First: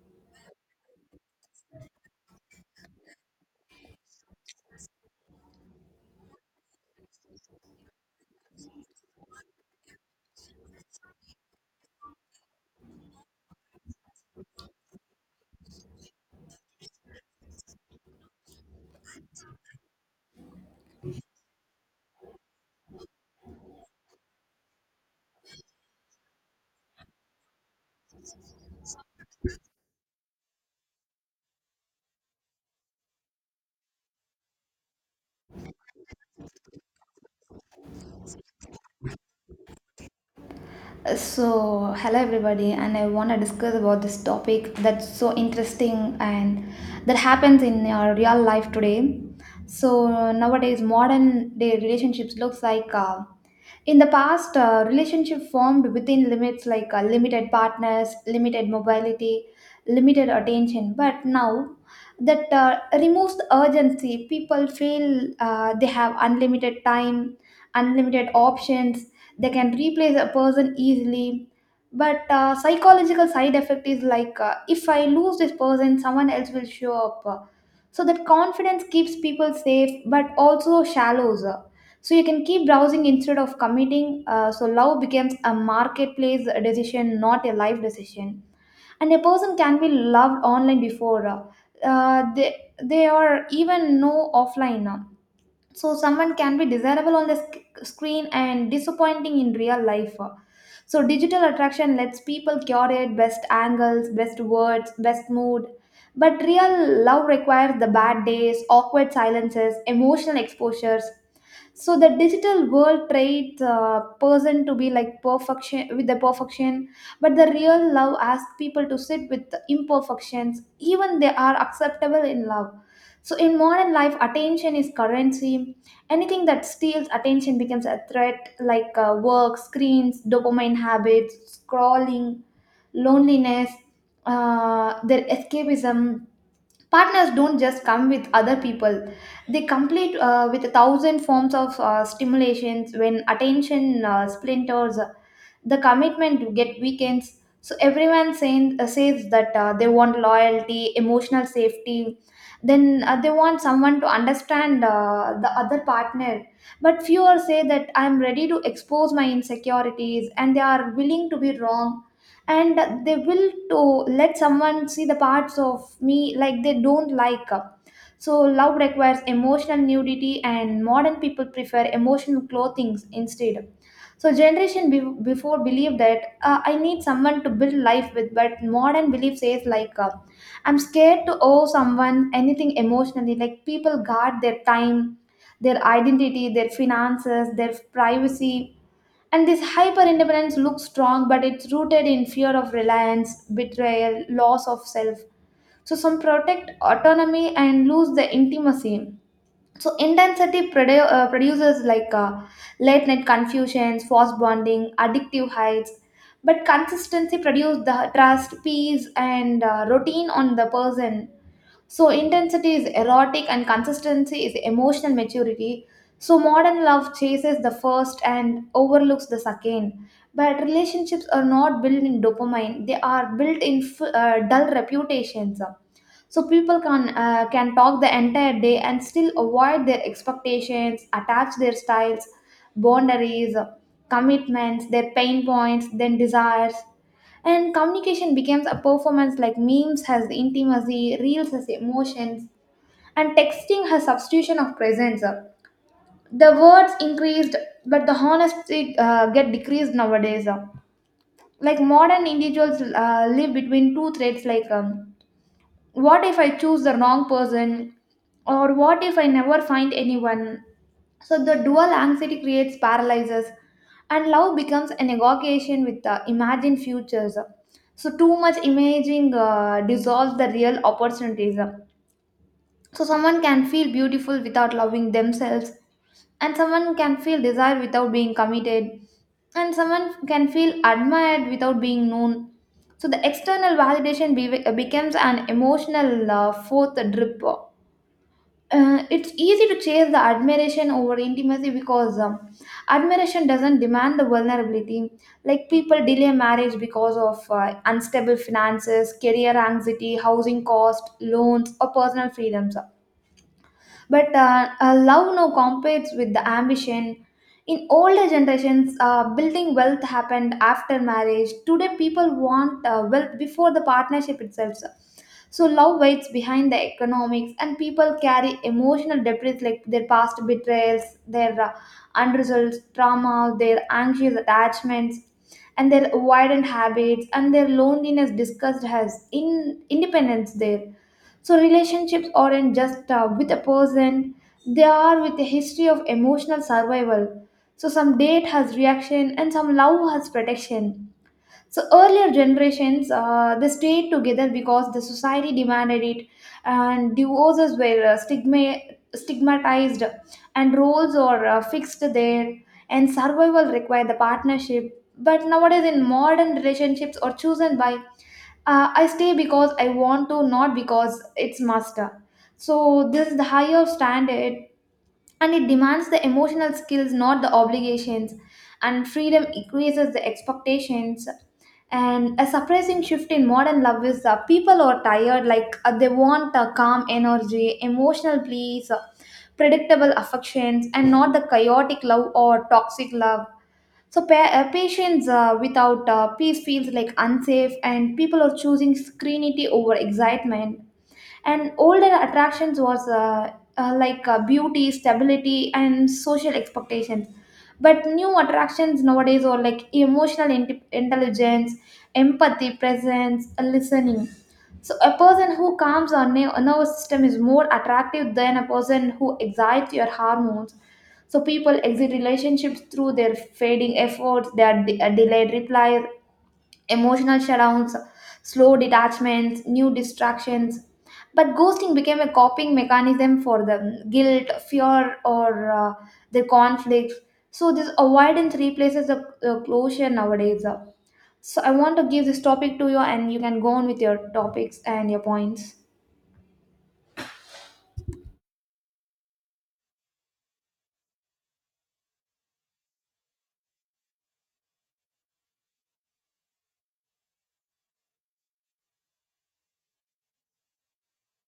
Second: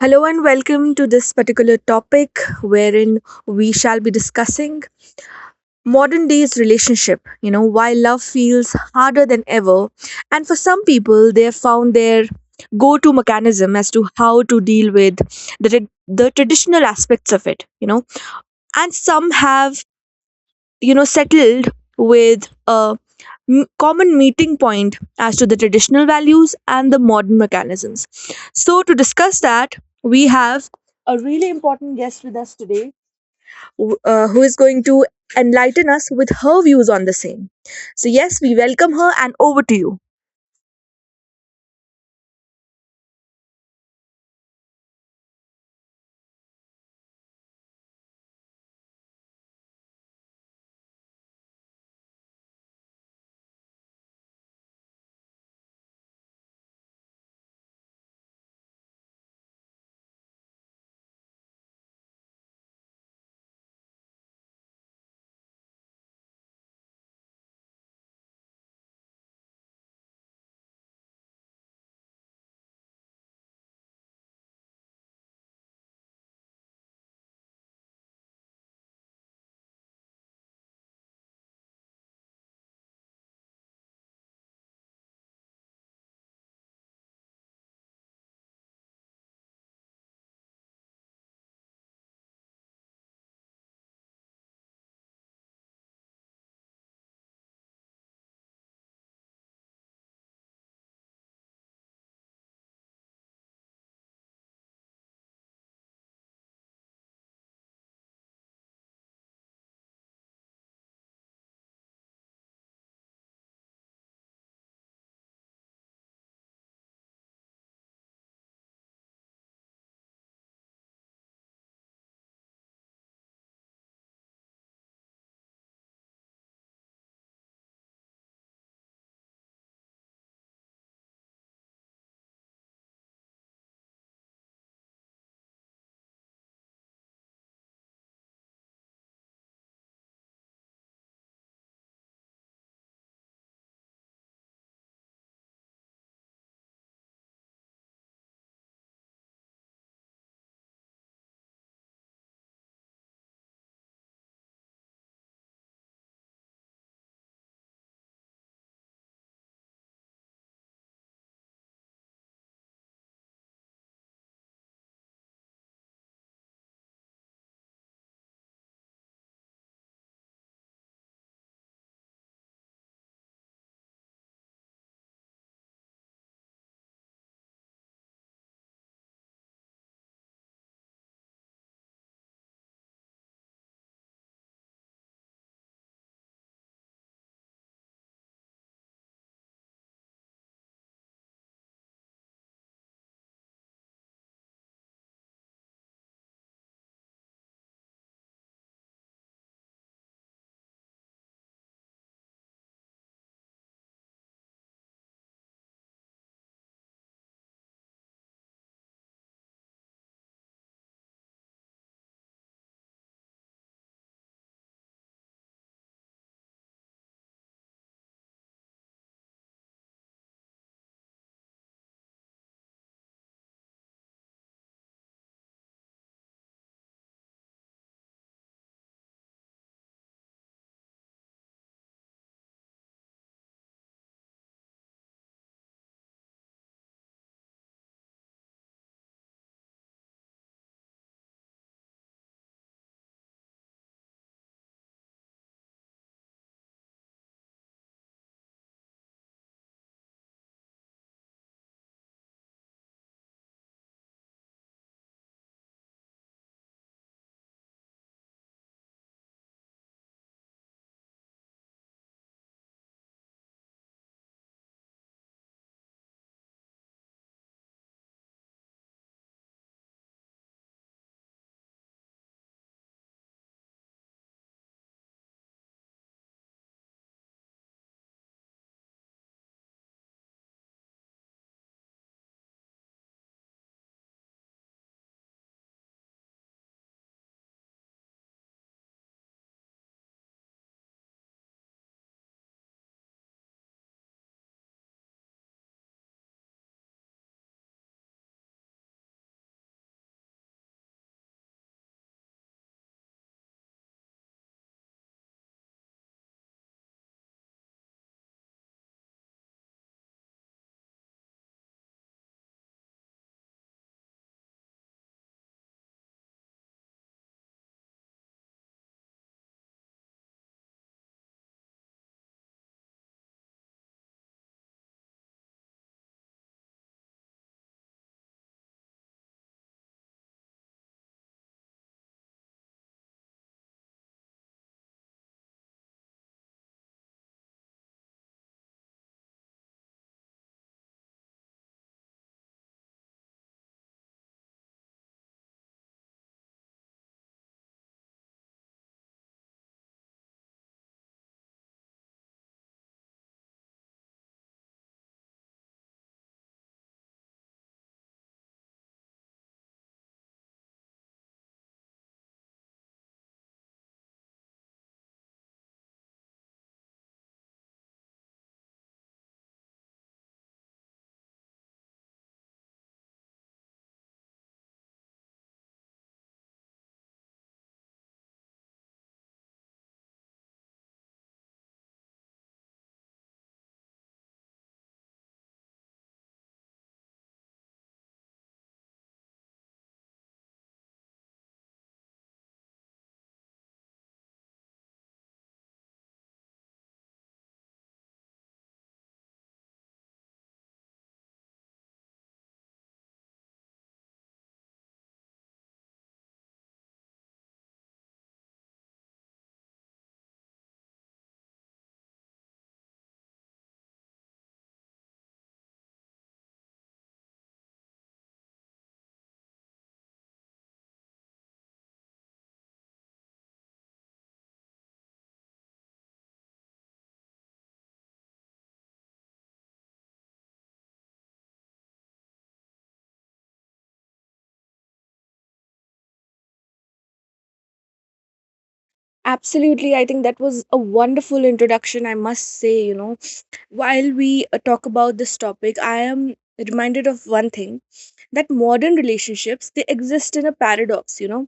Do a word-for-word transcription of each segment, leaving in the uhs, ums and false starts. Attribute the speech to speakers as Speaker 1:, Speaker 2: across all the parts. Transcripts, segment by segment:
Speaker 1: Hello and welcome to this particular topic wherein we shall be discussing modern day's relationship. You know, why love feels harder than ever. And for some people, they have found their go to mechanism as to how to deal with the, tra- the traditional aspects of it, you know. And some have you know settled with a m- common meeting point as to the traditional values and the modern mechanisms, so to discuss that, we have a really important guest with us today, w- uh, who is going to enlighten us with her views on the same. So yes, we welcome her, and over to you.
Speaker 2: So, hello everybody, and I want to discuss about this topic that's so interesting and that happens in our real life today. So nowadays, modern day relationships looks like uh, in the past, uh, relationship formed within limits like uh, limited partners, limited mobility, limited attention. But now, that uh, removes the urgency. People feel uh, they have unlimited time, unlimited options. They can replace a person easily. But uh, psychological side effect is like uh, if I lose this person, someone else will show up. So that confidence keeps people safe, but also shallows. So you can keep browsing instead of committing. Uh, so love becomes a marketplace decision, not a life decision. And a person can be loved online before uh, uh, they they are even know offline. uh. So someone can be desirable on the sc- screen and disappointing in real life. uh. So digital attraction lets people curate best angles, best words, best mood. But real love requires the bad days, awkward silences, emotional exposures, so the digital world traits uh, person to be like perfection with the perfection, but the real love asks people to sit with the imperfections even they are acceptable in love. So in modern life attention is currency. Anything that steals attention becomes a threat like uh, work, screens, dopamine habits, scrolling, loneliness, uh, their escapism. Partners don't just come with other people, they complete uh, with a thousand forms of uh, stimulations. When attention uh, splinters the commitment to get weekends, so everyone saying, uh, says that uh, they want loyalty, emotional safety, then uh, they want someone to understand uh, the other partner. But fewer say that I'm ready to expose my insecurities and they are willing to be wrong and they will to let someone see the parts of me like they don't like. So love requires emotional nudity and modern people prefer emotional clothing instead. So generation be- before believed that uh, I need someone to build life with, but modern belief says like uh, I'm scared to owe someone anything emotionally. Like people guard their time, their identity, their finances, their privacy. And this hyper independence looks strong, but it's rooted in fear of reliance, betrayal, loss of self. So, some protect autonomy and lose the intimacy. So, intensity produ- uh, produces like uh, late night confusions, forced bonding, addictive heights. But consistency produces the trust, peace, and uh, routine on the person. So intensity is erotic and consistency is emotional maturity. So modern love chases the first and overlooks the second. But relationships are not built in dopamine, they are built in f- uh, dull reputations. So people can uh, can talk the entire day and still avoid their expectations, attach their styles, boundaries, commitments, their pain points, then desires. And communication becomes a performance like memes has intimacy, reels has emotions, and texting has substitution of presence. The words increased, but the honesty uh, get decreased nowadays. Like modern individuals uh, live between two threads like um, what if I choose the wrong person, or what if I never find anyone? So the dual anxiety creates paralysis, and love becomes an negotiation with the imagined futures. So too much imaging uh, dissolves the real opportunities. So someone can feel beautiful without loving themselves, and someone can feel desire without being committed, and someone can feel admired without being known. So the external validation be- becomes an emotional uh, fourth drip. Uh, it's easy to chase the admiration over intimacy because um, admiration doesn't demand the vulnerability. Like people delay marriage because of uh, unstable finances, career anxiety, housing cost, loans, or personal freedoms, but uh, uh, love now competes with the ambition. In older generations, uh, building wealth happened after marriage. Today people want uh, wealth before the partnership itself. So love waits behind the economics, and people carry emotional debris like their past betrayals, their uh, unresolved trauma, their anxious attachments, and their avoidant habits, and their loneliness discussed as in independence there. So relationships aren't just uh, with a person; they are with a history of emotional survival. So some date has reaction, and some love has protection. So earlier generations, uh, they stayed together because the society demanded it, and divorces were uh, stigma stigmatized, and roles are uh, fixed there, and survival required the partnership. But nowadays, in modern relationships, are chosen by uh, I stay because I want to, not because it's must. So this is the higher standard, and it demands the emotional skills, not the obligations. And freedom increases the expectations. And a surprising shift in modern love is uh, people are tired, like uh, they want a calm energy, emotional peace, uh, predictable affections, and not the chaotic love or toxic love. So pa- uh, patients uh, without uh, peace feels like unsafe, and people are choosing screenity over excitement. And older attractions was uh, uh, like uh, beauty, stability and social expectations, but new attractions nowadays are like emotional int- intelligence, empathy, presence, uh, listening. So a person who calms our ner- nervous system is more attractive than a person who excites your hormones. So people exit relationships through their fading efforts, their de- uh, delayed replies, emotional shutdowns, slow detachments, new distractions. But ghosting became a coping mechanism for them, guilt, fear, or uh, their conflicts. So, this avoidance replaces the uh, closure nowadays. So, I want to give this topic to you, and you can go on with your topics and your points.
Speaker 1: Absolutely, I think that was a wonderful introduction, I must say. You know, while we uh, talk about this topic, I am reminded of one thing, that modern relationships, they exist in a paradox. You know,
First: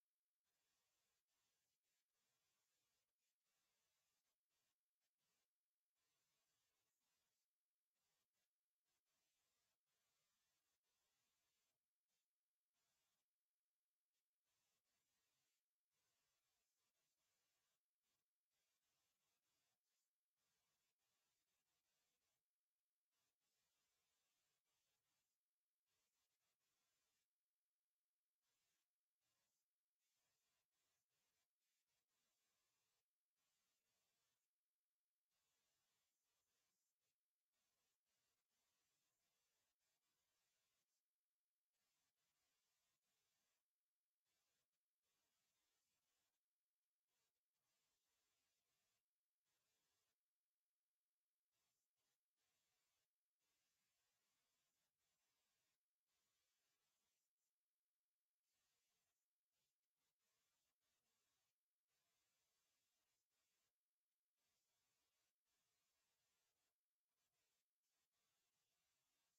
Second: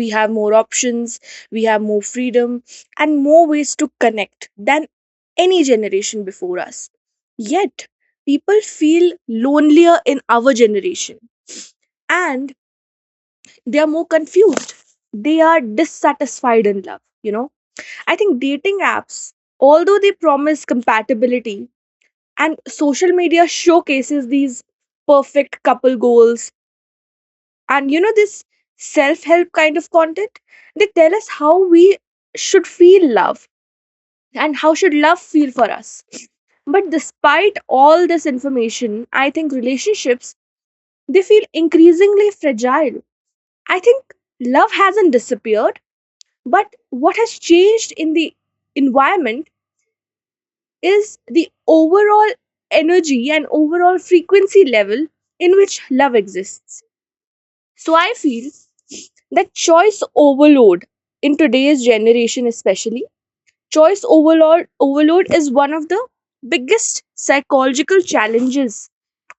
Speaker 1: we have more options, we have more freedom and more ways to connect than any generation before us, yet people feel lonelier in our generation, and they are more confused, they are dissatisfied in love, you know. I think dating apps, although they promise compatibility, and social media showcases these perfect couple goals, and you know, this self-help kind of content, they tell us how we should feel love and how should love feel for us. But despite all this information, I think relationships, they feel increasingly fragile. I think love hasn't disappeared, but what has changed in the environment is the overall energy and overall frequency level in which love exists. So I feel that choice overload in today's generation, especially, choice overload overload is one of the biggest psychological challenges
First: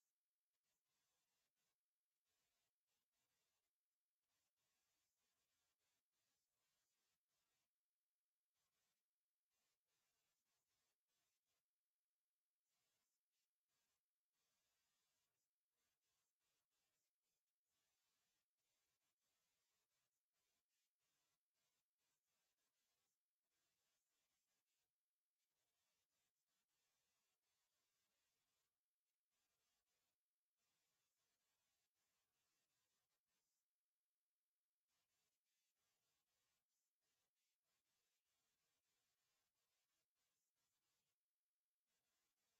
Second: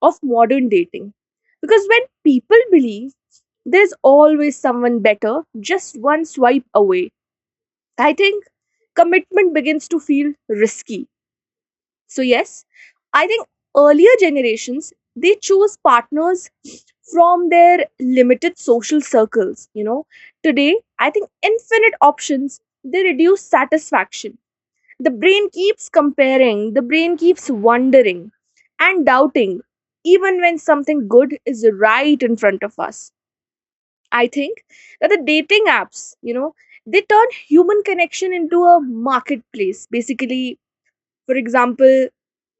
Speaker 1: of modern dating. Because when people believe there's always someone better just one swipe away, I think commitment begins to feel risky. So yes, I think earlier generations, they chose partners from their limited social circles, you know. Today, I think infinite options, they reduce satisfaction. The brain keeps comparing, the brain keeps wondering and doubting even when something good is right in front of us. I think that the dating apps, you know, they turn human connection into a marketplace. Basically, for example,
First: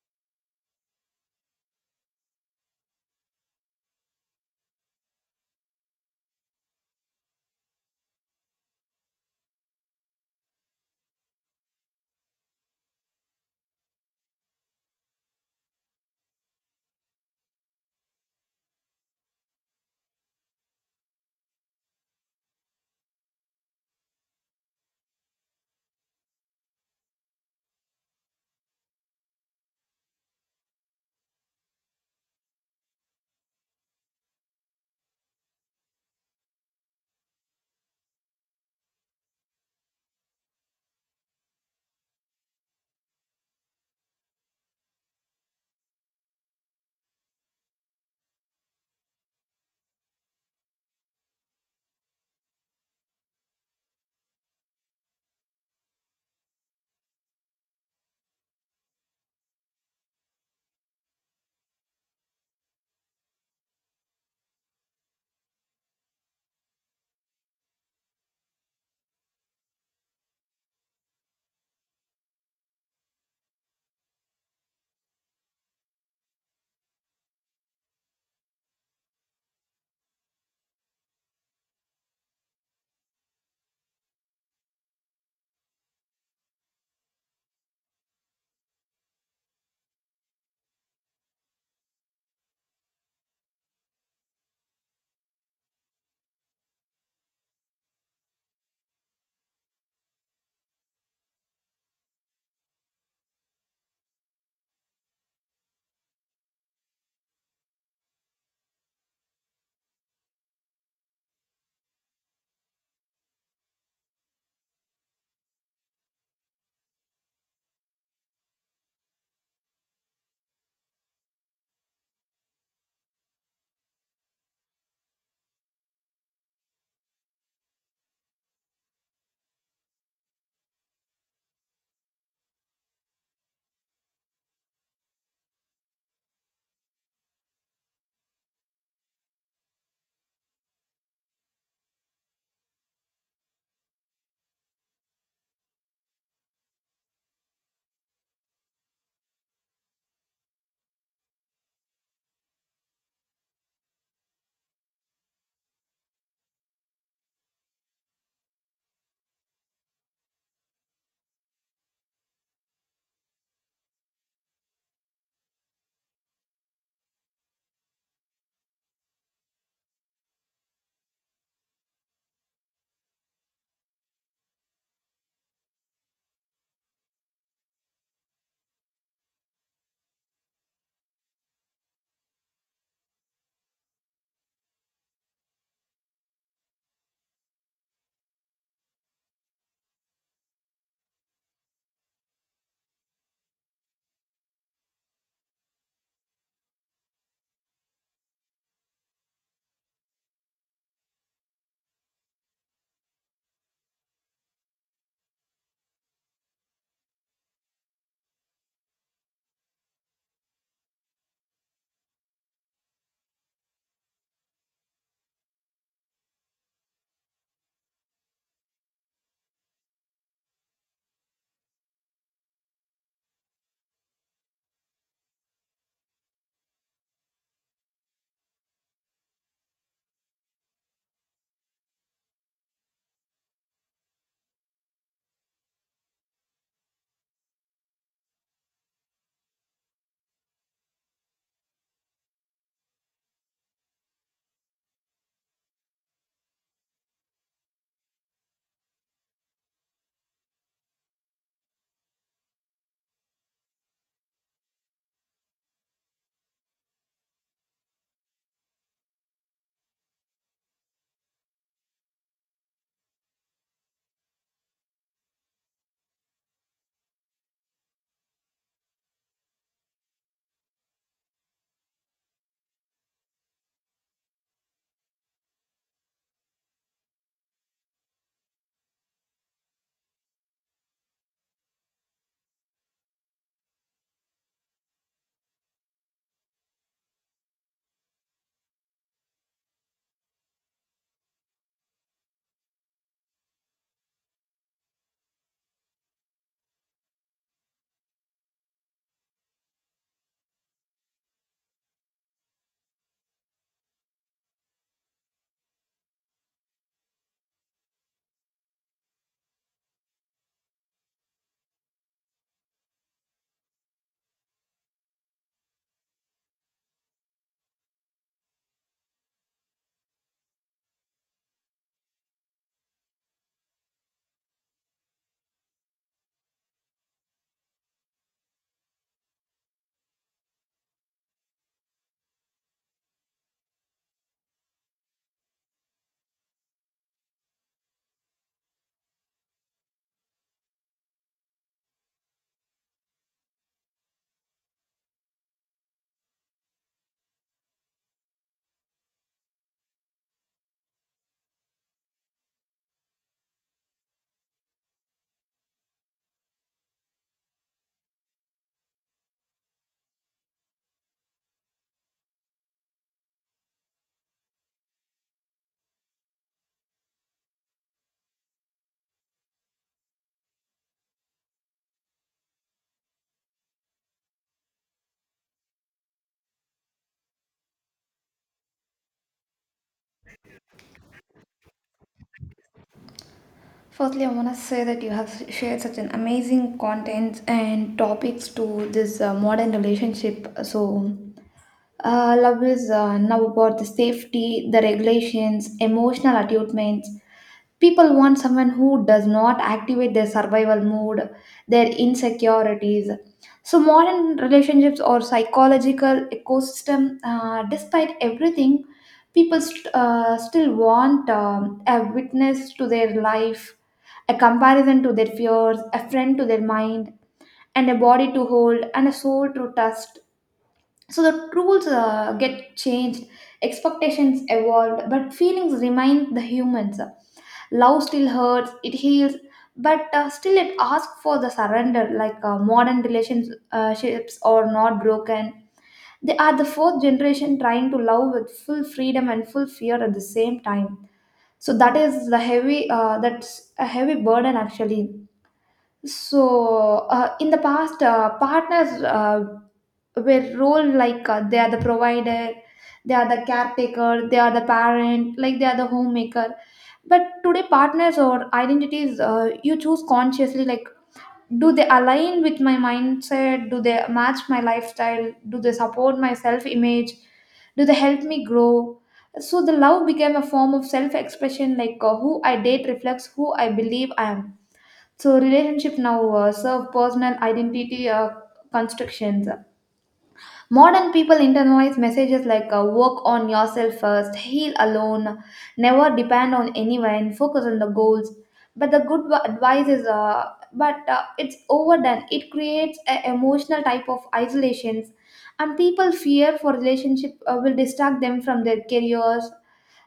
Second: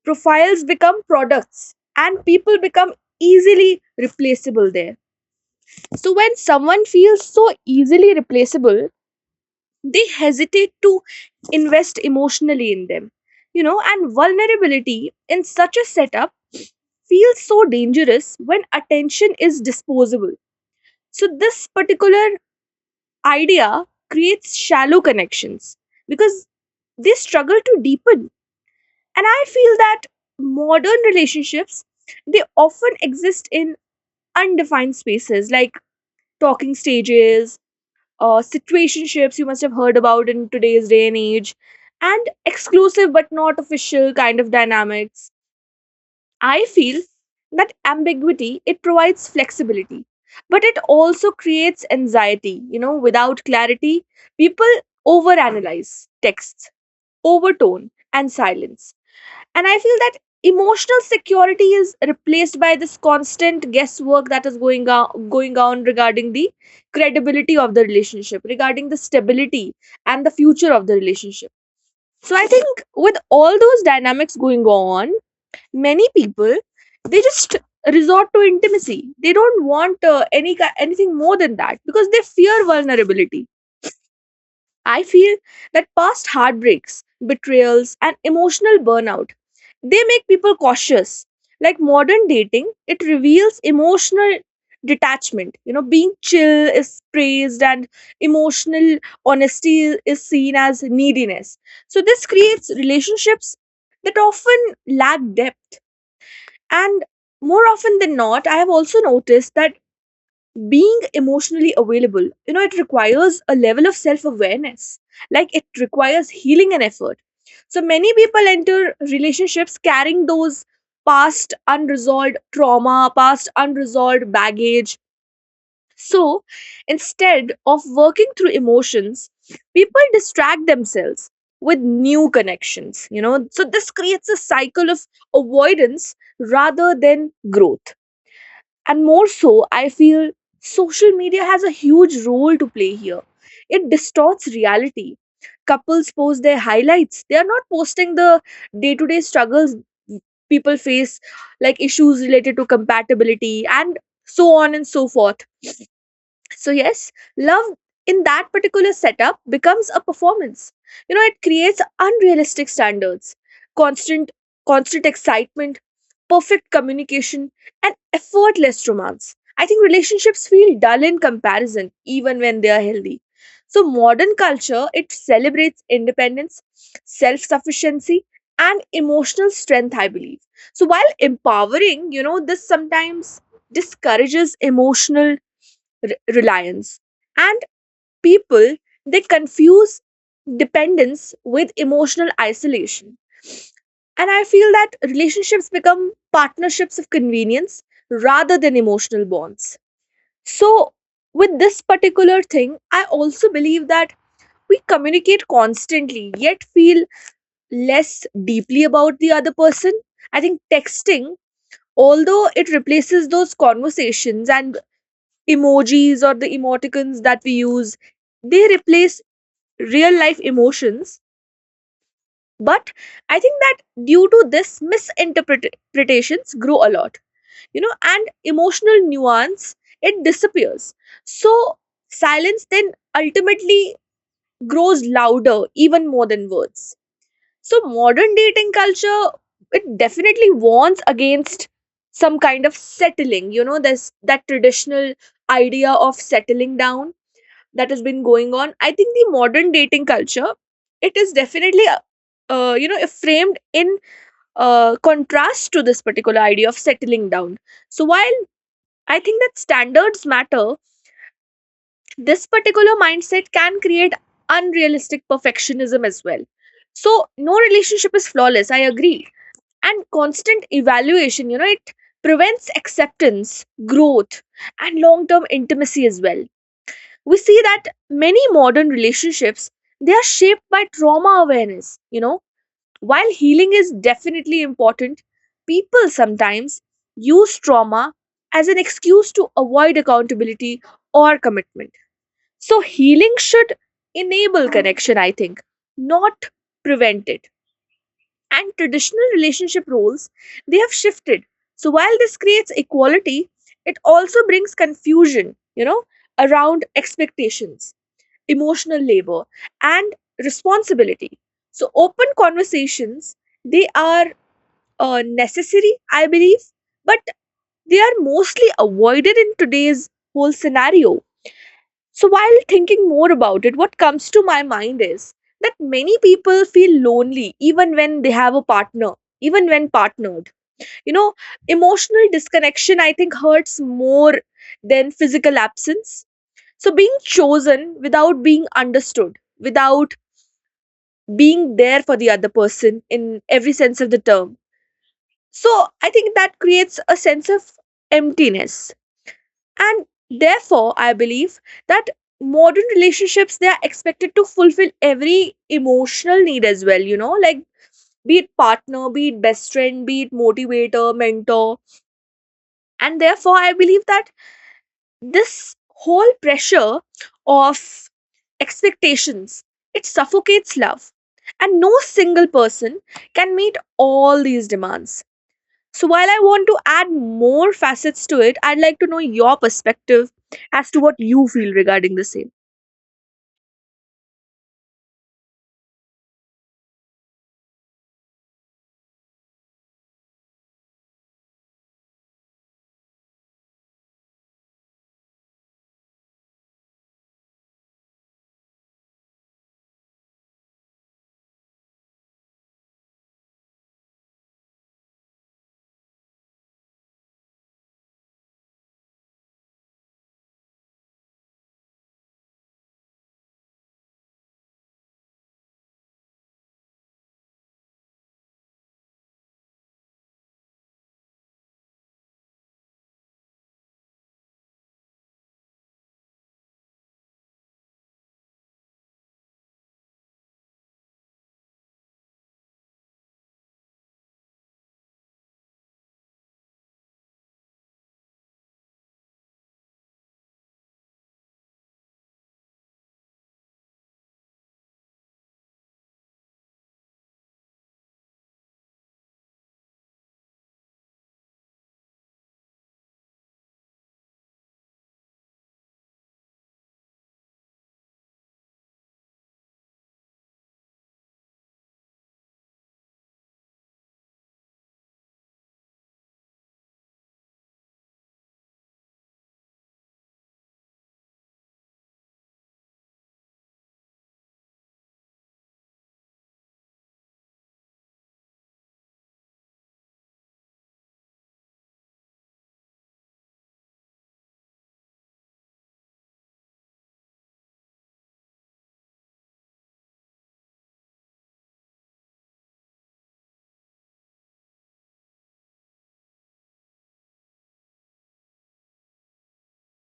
Speaker 1: profiles become products and people become easily replaceable there. So when someone feels so easily replaceable, they hesitate to invest emotionally in them. You know, and vulnerability in such a setup feels so dangerous when attention is disposable. So, this particular idea creates shallow connections because they struggle to deepen. And I feel that modern relationships, they often exist in undefined spaces like talking stages, uh, situationships you must have heard about in today's day and age, and exclusive but not official kind of dynamics. I feel that ambiguity, it provides flexibility, but it also creates anxiety, you know. Without clarity, people overanalyze texts, overtone, and silence. And I feel that emotional security is replaced by this constant guesswork that is going on, going on regarding the credibility of the relationship, regarding the stability and the future of the relationship. So I think with all those dynamics going on, many people, they just resort to intimacy. They don't want uh, any ki- anything more than that because they fear vulnerability. I feel that past heartbreaks, betrayals, and emotional burnout, they make people cautious. Like modern dating, it reveals emotional detachment. You know, being chill is praised and emotional honesty is seen as neediness. So this creates relationships that often lack depth. And more often than not, I have also noticed that being emotionally available, you know, it requires a level of self awareness, like it requires healing and effort. So many people enter relationships carrying those past unresolved trauma, past unresolved baggage. So instead of working through emotions, people distract themselves with new connections, you know. So this creates a cycle of avoidance rather than growth. And more so, I feel social media has a huge role to play here. It distorts reality. Couples post their highlights, they are not posting the day-to-day struggles people face, like issues related to compatibility and so on and so forth. So, yes, love in that particular setup becomes a performance. You know, it creates unrealistic standards, constant, constant excitement, perfect communication, and effortless romance. I think relationships feel dull in comparison, even when they are healthy. So, modern culture, it celebrates independence, self sufficiency, and emotional strength, I believe. So, while empowering, you know, this sometimes discourages emotional re- reliance. And people, they confuse dependence with emotional isolation. And I feel that relationships become partnerships of convenience rather than emotional bonds. So, with this particular thing, I also believe that we communicate constantly yet feel less deeply about the other person. I think texting, although it replaces those conversations, and emojis or the emoticons that we use, they replace real life emotions. But I think that due to this, misinterpretations grow a lot, you know, and emotional nuance, it disappears. So silence then ultimately grows louder even more than words. So modern dating culture, it definitely warns against some kind of settling. You know, there's that traditional idea of settling down that has been going on. I think the modern dating culture, it is definitely uh, uh, you know framed in uh, contrast to this particular idea of settling down. So while I think that standards matter, this particular mindset can create unrealistic perfectionism as well. So no relationship is flawless, I agree. And constant evaluation, you know, it prevents acceptance, growth, and long term intimacy as well. We see that many modern relationships, they are shaped by trauma awareness, you know. While healing is definitely important, people sometimes use trauma as an excuse to avoid accountability or commitment. So healing should enable connection, I think, not prevent it. And traditional relationship roles, they have shifted. So while this creates equality, it also brings confusion, you know, around expectations, emotional labor, and responsibility. So open conversations, they are uh, necessary, I believe, but they are mostly avoided in today's whole scenario. So while thinking more about it, what comes to my mind is that many people feel lonely even when they have a partner, even when partnered, you know. Emotional disconnection, I think, hurts more than physical absence. So being chosen without being understood, without being there for the other person in every sense of the term. So I think that creates a sense of emptiness. And therefore, I believe that modern relationships, they are expected to fulfill every emotional need as well, you know, like be it partner, be it best friend, be it motivator, mentor. And therefore, I believe that this whole pressure of expectations, it suffocates love, and no single person can meet all these demands. So while I want to add more facets to it, I'd like to know your perspective as to what you feel regarding the same.
Speaker 2: Firstly, I want to say that you have shared such an amazing content and topics to this uh, modern relationship. So, Uh, love is uh, now about the safety, the regulations, emotional attunements. People want someone who does not activate their survival mode, their insecurities. So, modern relationships or psychological ecosystem, uh, despite everything, people st- uh, still want um, a witness to their life, a comparison to their fears, a friend to their mind, and a body to hold, and a soul to trust. So the rules uh, get changed, expectations evolved, but feelings remain the humans. Love still hurts, it heals, but uh, still it asks for the surrender. Like uh, modern relationships are not broken, they are the fourth generation trying to love with full freedom and full fear at the same time. So that is the heavy uh, that's a heavy burden actually. So, uh, in the past, uh, partners uh, were role like uh, they are the provider, they are the caretaker, they are the parent, like they are the homemaker. But today, partners or identities uh, you choose consciously. Like, do they align with my mindset? Do they match my lifestyle? Do they support my self image? Do they help me grow? So, the love became a form of self expression, like uh, who I date reflects who I believe I am. So relationship now uh, serve personal identity uh, constructions. Modern people internalize messages like uh, work on yourself first, heal alone, never depend on anyone, focus on the goals. But the good wa- advice is, uh, but uh, it's overdone. It creates an emotional type of isolations, and people fear for relationship uh, will distract them from their careers.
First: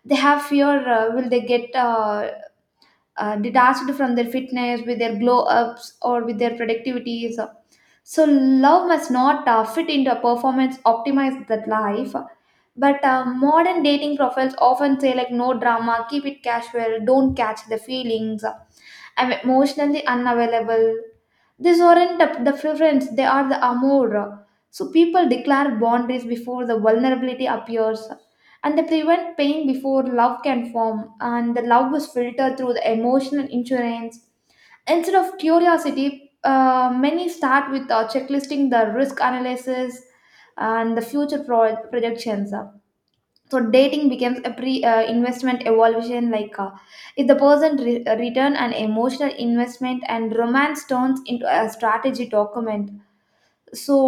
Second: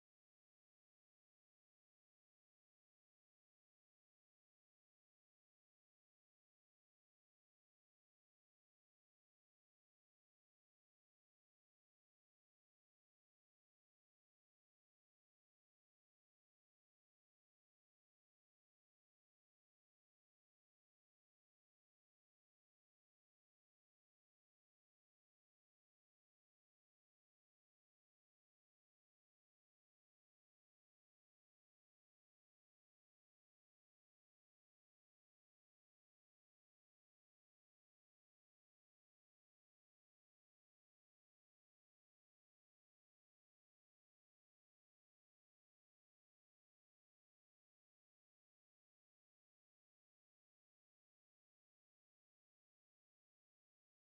Speaker 2: They have fear uh, will they get uh, uh, detached from their fitness, with their glow ups, or with their productivities. So, love must not uh, fit into a performance optimized that life. But uh, modern dating profiles often say, like, no drama, keep it casual, don't catch the feelings. I'm emotionally unavailable. These aren't the the preference, they are the amour. So people declare boundaries before the vulnerability appears, and they prevent pain before love can form, and the love is filtered through the emotional insurance. Instead of curiosity, uh, many start with uh, checklisting the risk analysis and the future pro- projections. So dating becomes a pre uh, investment evaluation, like uh, if the person re- uh, return an emotional investment, and romance turns into a strategy document. So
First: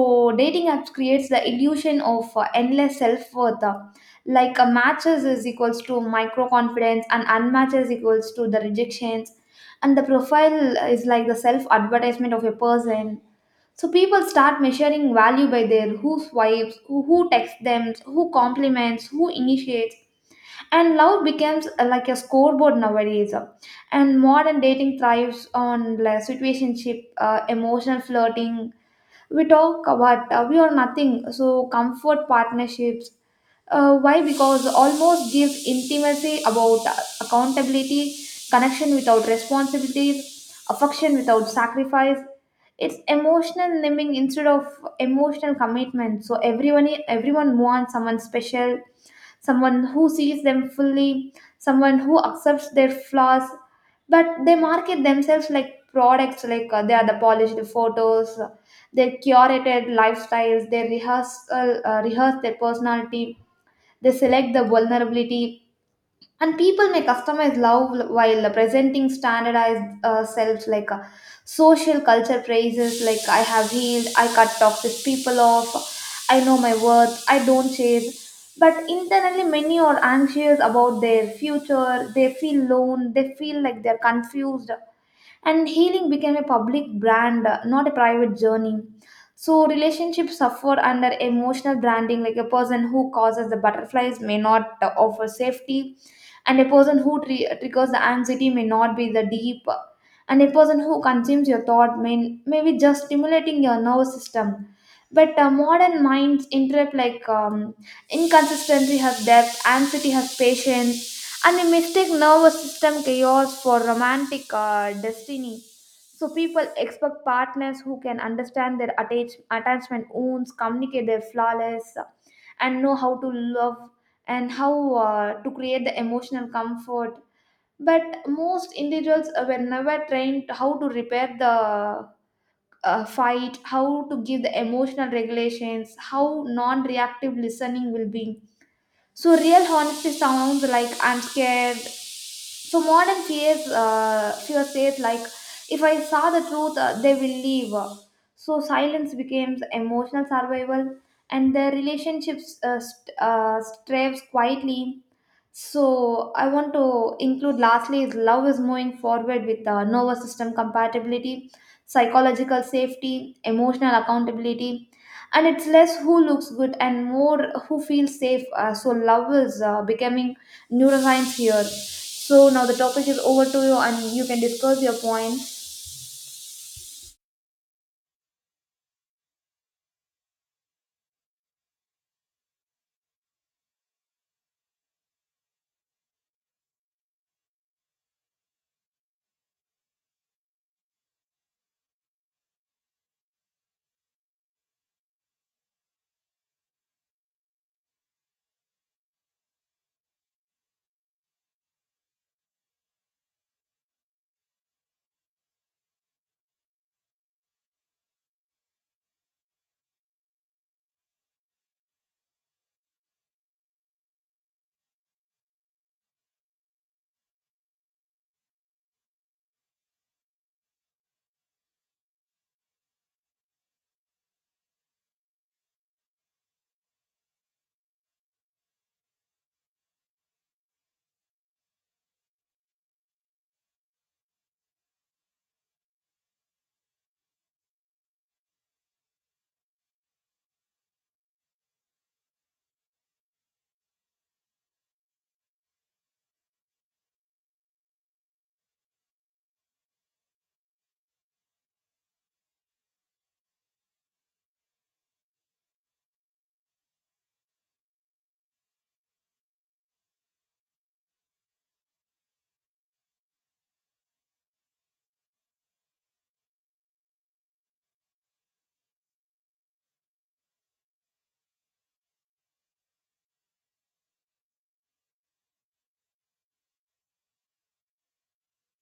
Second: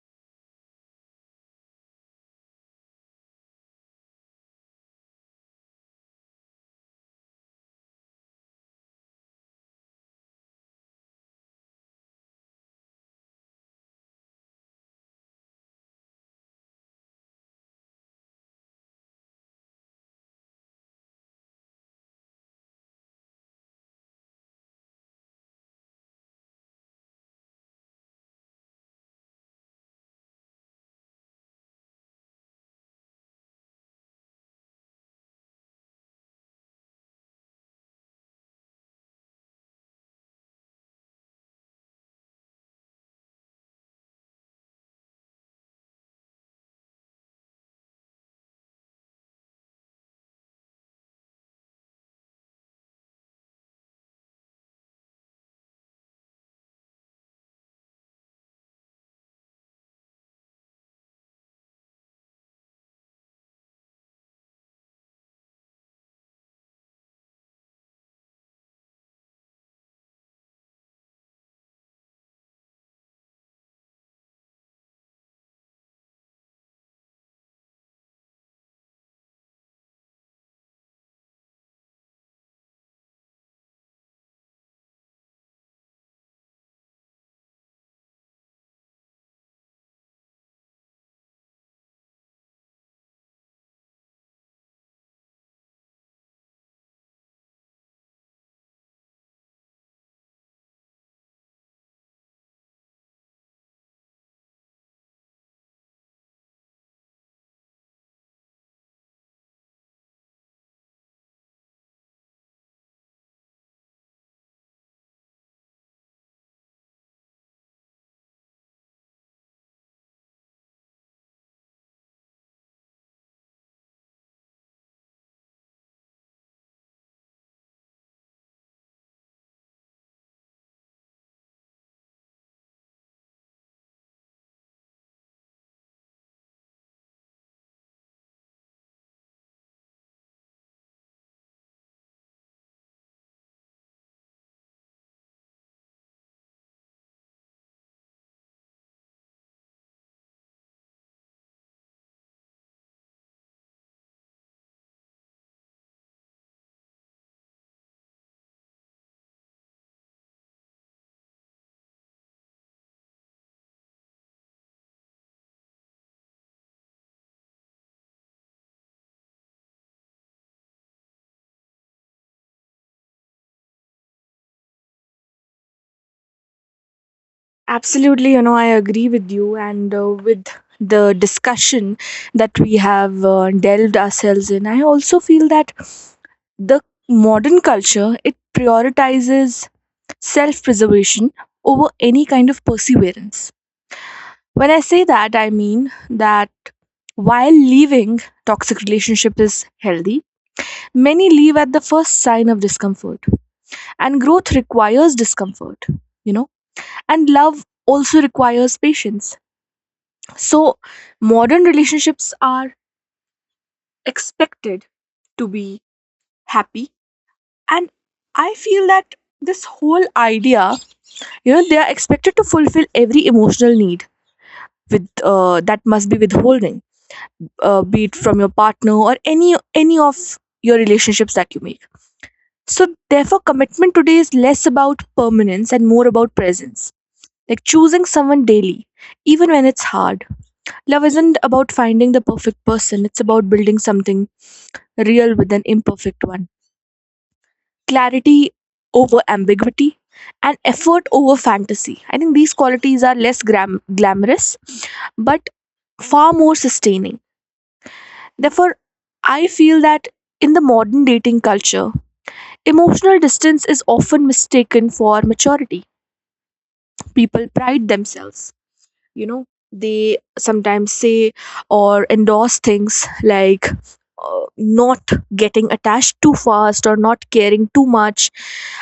Speaker 2: dating apps creates the illusion of uh, endless self-worth, uh, like a matches is equals to micro confidence and unmatches equals to the rejections, and the profile is like the self advertisement of a person. So people start measuring value by their who swipes who, who texts them, who compliments, who initiates, and love becomes uh, like a scoreboard nowadays uh, And modern dating thrives on like, situationship, uh, emotional flirting. We talk about uh, we are nothing, so comfort partnerships, uh, why, because almost gives intimacy about uh, accountability, connection without responsibilities, affection without sacrifice. It's emotional living instead of emotional commitment. So everyone everyone wants someone special, someone who sees them fully, someone who accepts their flaws, but they market themselves like products like uh, they are the polished photos, their curated lifestyles, they rehearse, uh, uh, rehearse their personality, they select the vulnerability, and people may customize love while presenting standardized uh, selves. Like uh, social culture praises like I have healed, I cut toxic people off, I know my worth, I don't chase, but internally many are anxious about their future, they feel alone, they feel like they're confused, and healing became a public brand, uh, not a private journey. So relationships suffer under emotional branding. Like a person who causes the butterflies may not uh, offer safety, and a person who tri- uh, triggers the anxiety may not be the deep uh, and a person who consumes your thought may, may be just stimulating your nervous system. But uh, modern minds interrupt like um, inconsistency has depth, anxiety has patience, and a mistake nervous system chaos for romantic uh, destiny. So people expect partners who can understand their attach- attachment wounds, communicate their flawless uh, and know how to love and how uh, to create the emotional comfort. But most individuals uh, were never trained how to repair the uh, fight, how to give the emotional regulations, how non-reactive listening will be. So real honesty sounds like I'm scared. So modern fears, uh, fear says like, if I saw the truth, uh, they will leave. So silence becomes emotional survival, and the relationships uh, st- uh, strays quietly. So I want to include lastly is love is moving forward with uh, nervous system compatibility, psychological safety, emotional accountability, and it's less who looks good and more who feels safe. Uh, so love is uh, becoming neuroscience here. So now the topic is over to you and you can discuss your point.
Speaker 1: Absolutely, you know, I agree with you, and uh, with the discussion that we have uh, delved ourselves in, I also feel that the modern culture, it prioritizes self preservation over any kind of perseverance. When I say that, I mean that while leaving toxic relationship is healthy, many leave at the first sign of discomfort. And growth requires discomfort, you know, and love also requires patience. So, modern relationships are expected to be happy. And I feel that this whole idea, you know, they are expected to fulfill every emotional need with uh, that must be withholding, uh, be it from your partner or any any of your relationships that you make. So therefore, commitment today is less about permanence and more about presence, like choosing someone daily even when it's hard. Love isn't about finding the perfect person, it's about building something real with an imperfect one. Clarity over ambiguity and effort over fantasy, I think these qualities are less gram- glamorous, but far more sustaining. Therefore, I feel that in the modern dating culture, emotional distance is often mistaken for maturity. People pride themselves, you know, they sometimes say or endorse things like uh, not getting attached too fast or not caring too much.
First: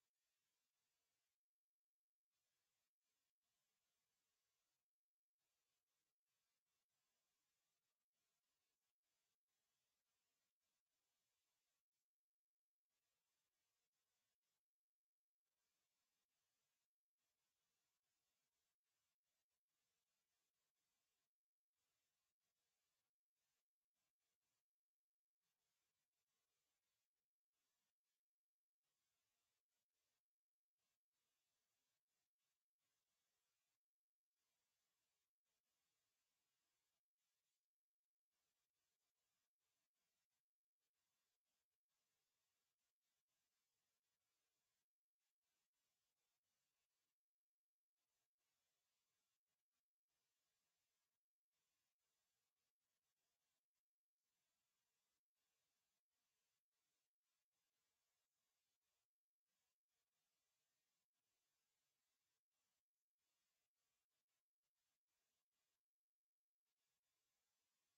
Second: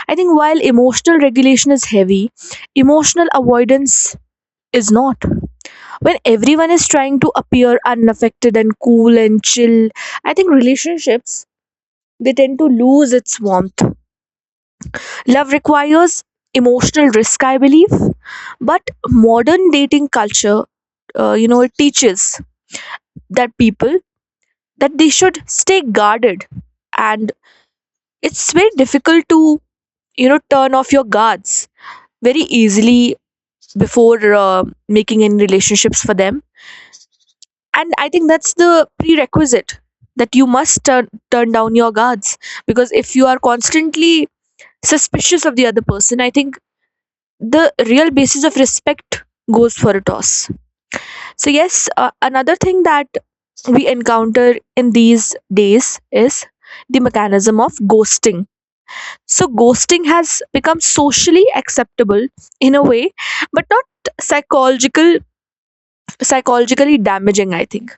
Speaker 1: I think while emotional regulation is heavy, emotional avoidance is not. When everyone is trying to appear unaffected and cool and chill, I think relationships, they tend to lose its warmth. Love requires emotional risk, I believe. But modern dating culture, uh, you know, it teaches that people, that they should stay guarded, and it's very difficult to, you know, turn off your guards very easily before uh, making any relationships for them. And I think that's the prerequisite, that you must turn turn down your guards, because if you are constantly suspicious of the other person, I think the real basis of respect goes for a toss. So, yes, uh, another thing that we encounter in these days is the mechanism of ghosting. So, ghosting has become socially acceptable in a way, but not psychological psychologically damaging, I think,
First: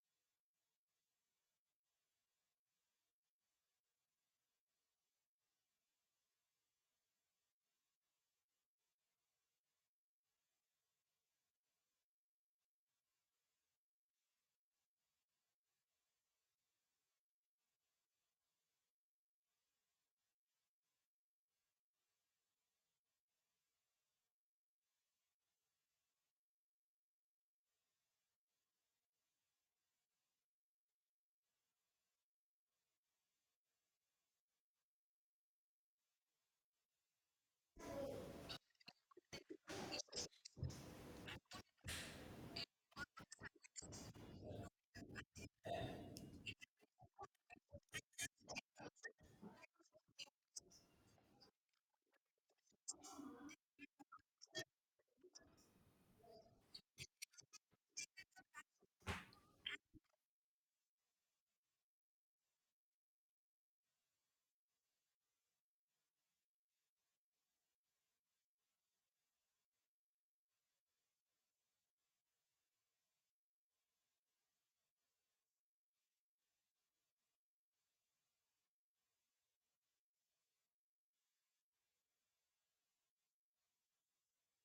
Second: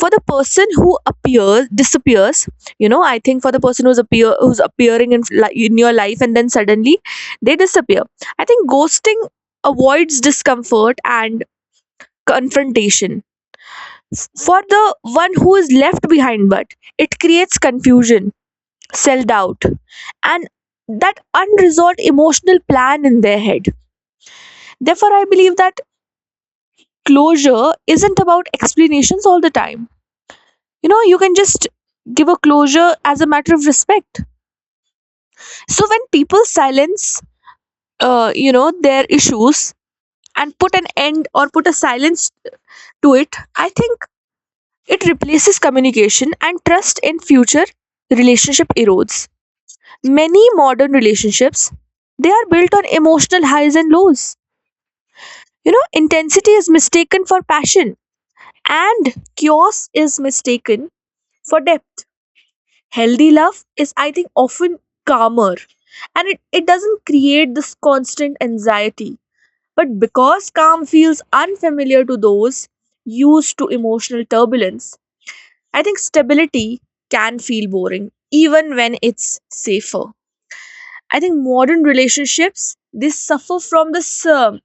Speaker 1: for the person who appears disappears you know I think for the person who's appear who's appearing in li- in your life and then suddenly they disappear. I think ghosting avoids discomfort and confrontation for the one who is left behind, but it creates confusion, self-doubt, and that unresolved emotional plan in their head. Therefore, I believe that closure isn't about explanations all the time. You know, you can just give a closure as a matter of respect. So when people silence uh, you know their issues and put an end or put a silence to it, I think it replaces communication, and trust in future relationship erodes. Many modern relationships, they are built on emotional highs and lows. You know, intensity is mistaken for passion, and chaos is mistaken for depth. Healthy love is, I think, often calmer, and it, it doesn't create this constant anxiety. But because calm feels unfamiliar to those used to emotional turbulence, I think stability can feel boring even when it's safer. I think modern relationships, they suffer from this um,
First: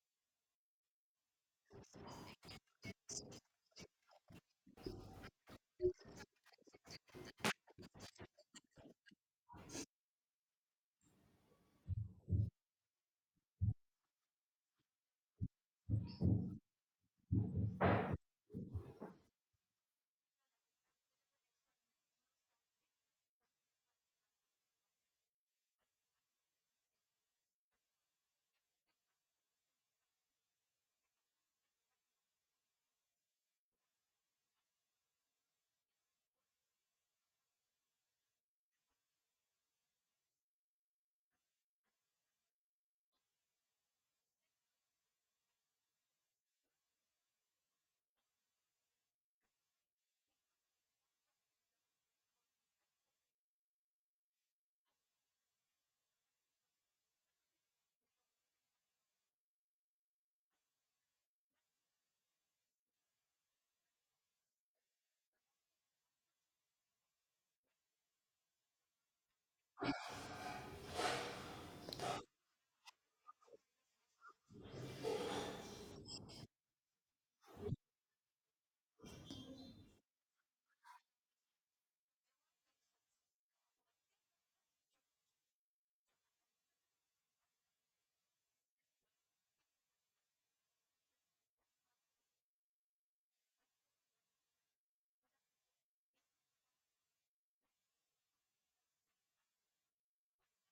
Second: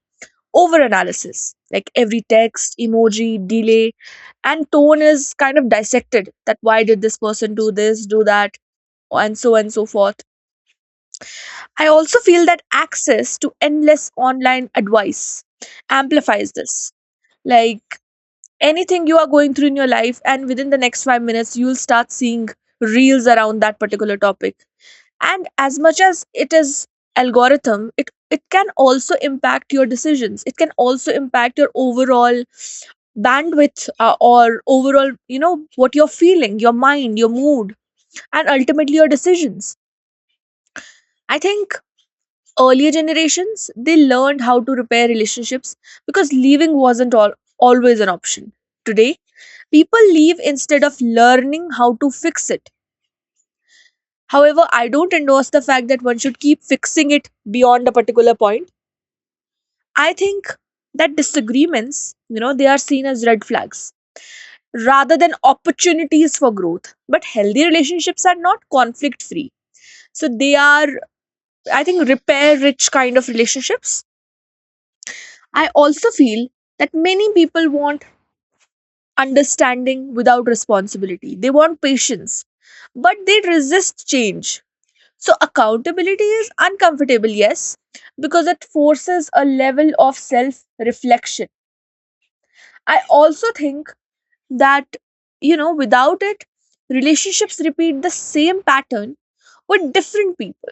Speaker 1: over analysis, like every text, emoji, delay and tone is kind of dissected, that why did this person do this, do that, and so and so forth. I also feel that access to endless online advice amplifies this. Like, anything you are going through in your life, and within the next five minutes, you'll start seeing reels around that particular topic. And as much as it is algorithm, it it can also impact your decisions. It can also impact your overall bandwidth, uh, or overall, you know, what you're feeling, your mind, your mood, and ultimately your decisions. I think earlier generations, they learned how to repair relationships because leaving wasn't all, always an option. Today, people leave instead of learning how to fix it. However, I don't endorse the fact that one should keep fixing it beyond a particular point. I think that disagreements, you know, they are seen as red flags rather than opportunities for growth. But healthy relationships are not conflict free. So they are, I think, repair rich kind of relationships. I also feel that many people want understanding without responsibility. They want patience, but they resist change. So, accountability is uncomfortable, yes, because it forces a level of self reflection. I also think that, you know, without it, relationships repeat the same pattern with different people.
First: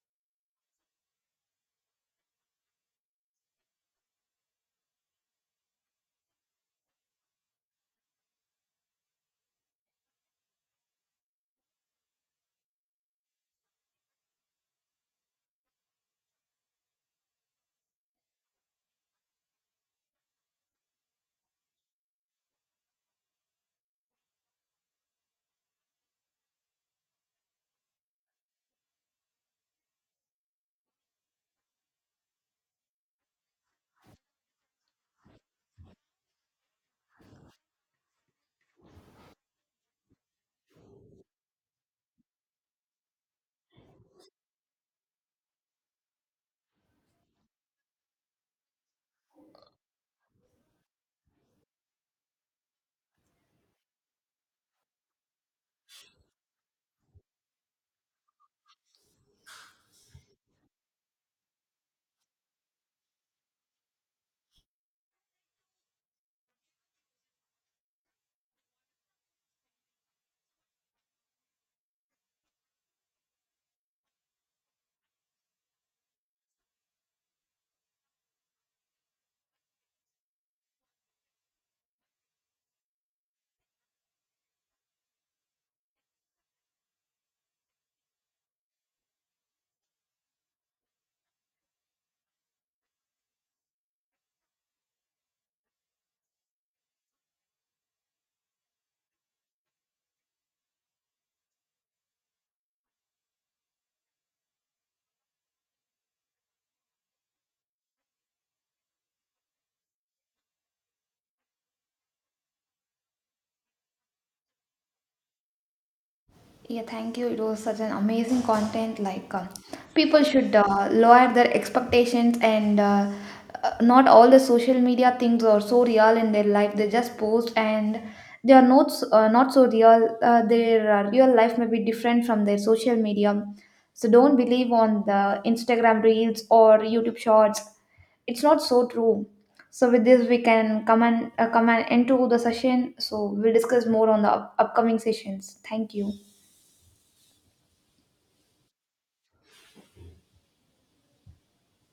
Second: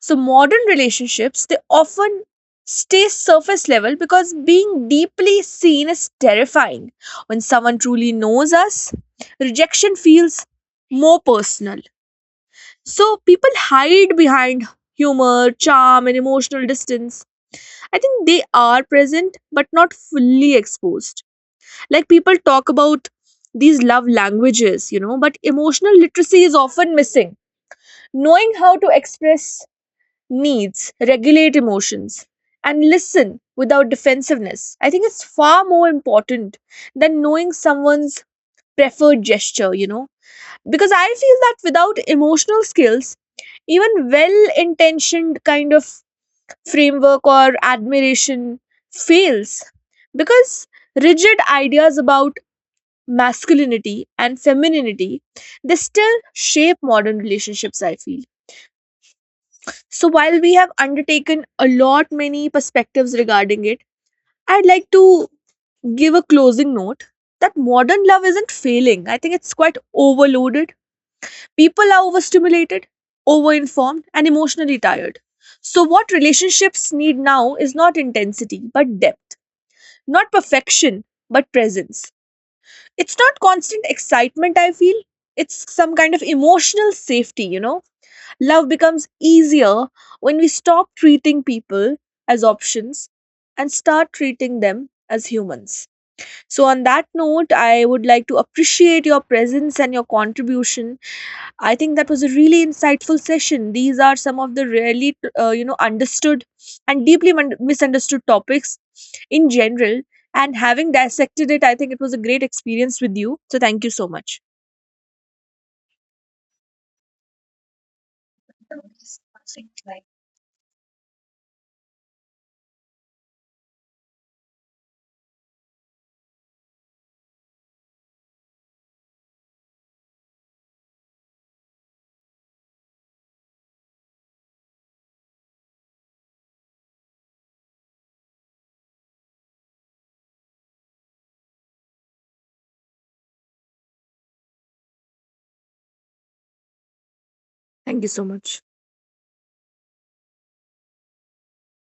Speaker 1: So modern relationships, they often stay surface level because being deeply seen is terrifying. When someone truly knows us, rejection feels more personal. So people hide behind humor, charm and emotional distance. I think they are present but not fully exposed. Like, people talk about these love languages, you know, but emotional literacy is often missing. Knowing how to express needs, regulate emotions, and listen without defensiveness, I think it's far more important than knowing someone's preferred gesture, you know, because I feel that without emotional skills, even well intentioned kind of framework or admiration fails, because rigid ideas about masculinity and femininity, they still shape modern relationships, I feel. So while we have undertaken a lot many perspectives regarding it, I'd like to give a closing note that modern love isn't failing. I think it's quite overloaded. People are overstimulated, overinformed, and emotionally tired. So what relationships need now is not intensity, but depth. Not perfection, but presence. It's not constant excitement, I feel. It's some kind of emotional safety, you know? Love becomes easier when we stop treating people as options and start treating them as humans. So, on that note, I would like to appreciate your presence and your contribution. I think that was a really insightful session. These are some of the rarely, uh, you know, understood and deeply mun- misunderstood topics in general. And having dissected it, I think it was a great experience with you. So, thank you so much.
Speaker 2: Yeah, thank you. It was such an amazing content. Like, uh, people should uh, lower their expectations and uh, uh, not all the social media things are so real in their life. They just post and they are not s- uh, not so real. Uh, their uh, real life may be different from their social media. So don't believe on the Instagram reels or YouTube shorts. It's not so true. So with this, we can come and uh, come and end to the session. So we'll discuss more on the up- upcoming sessions. Thank you.
Speaker 1: Thank you so much.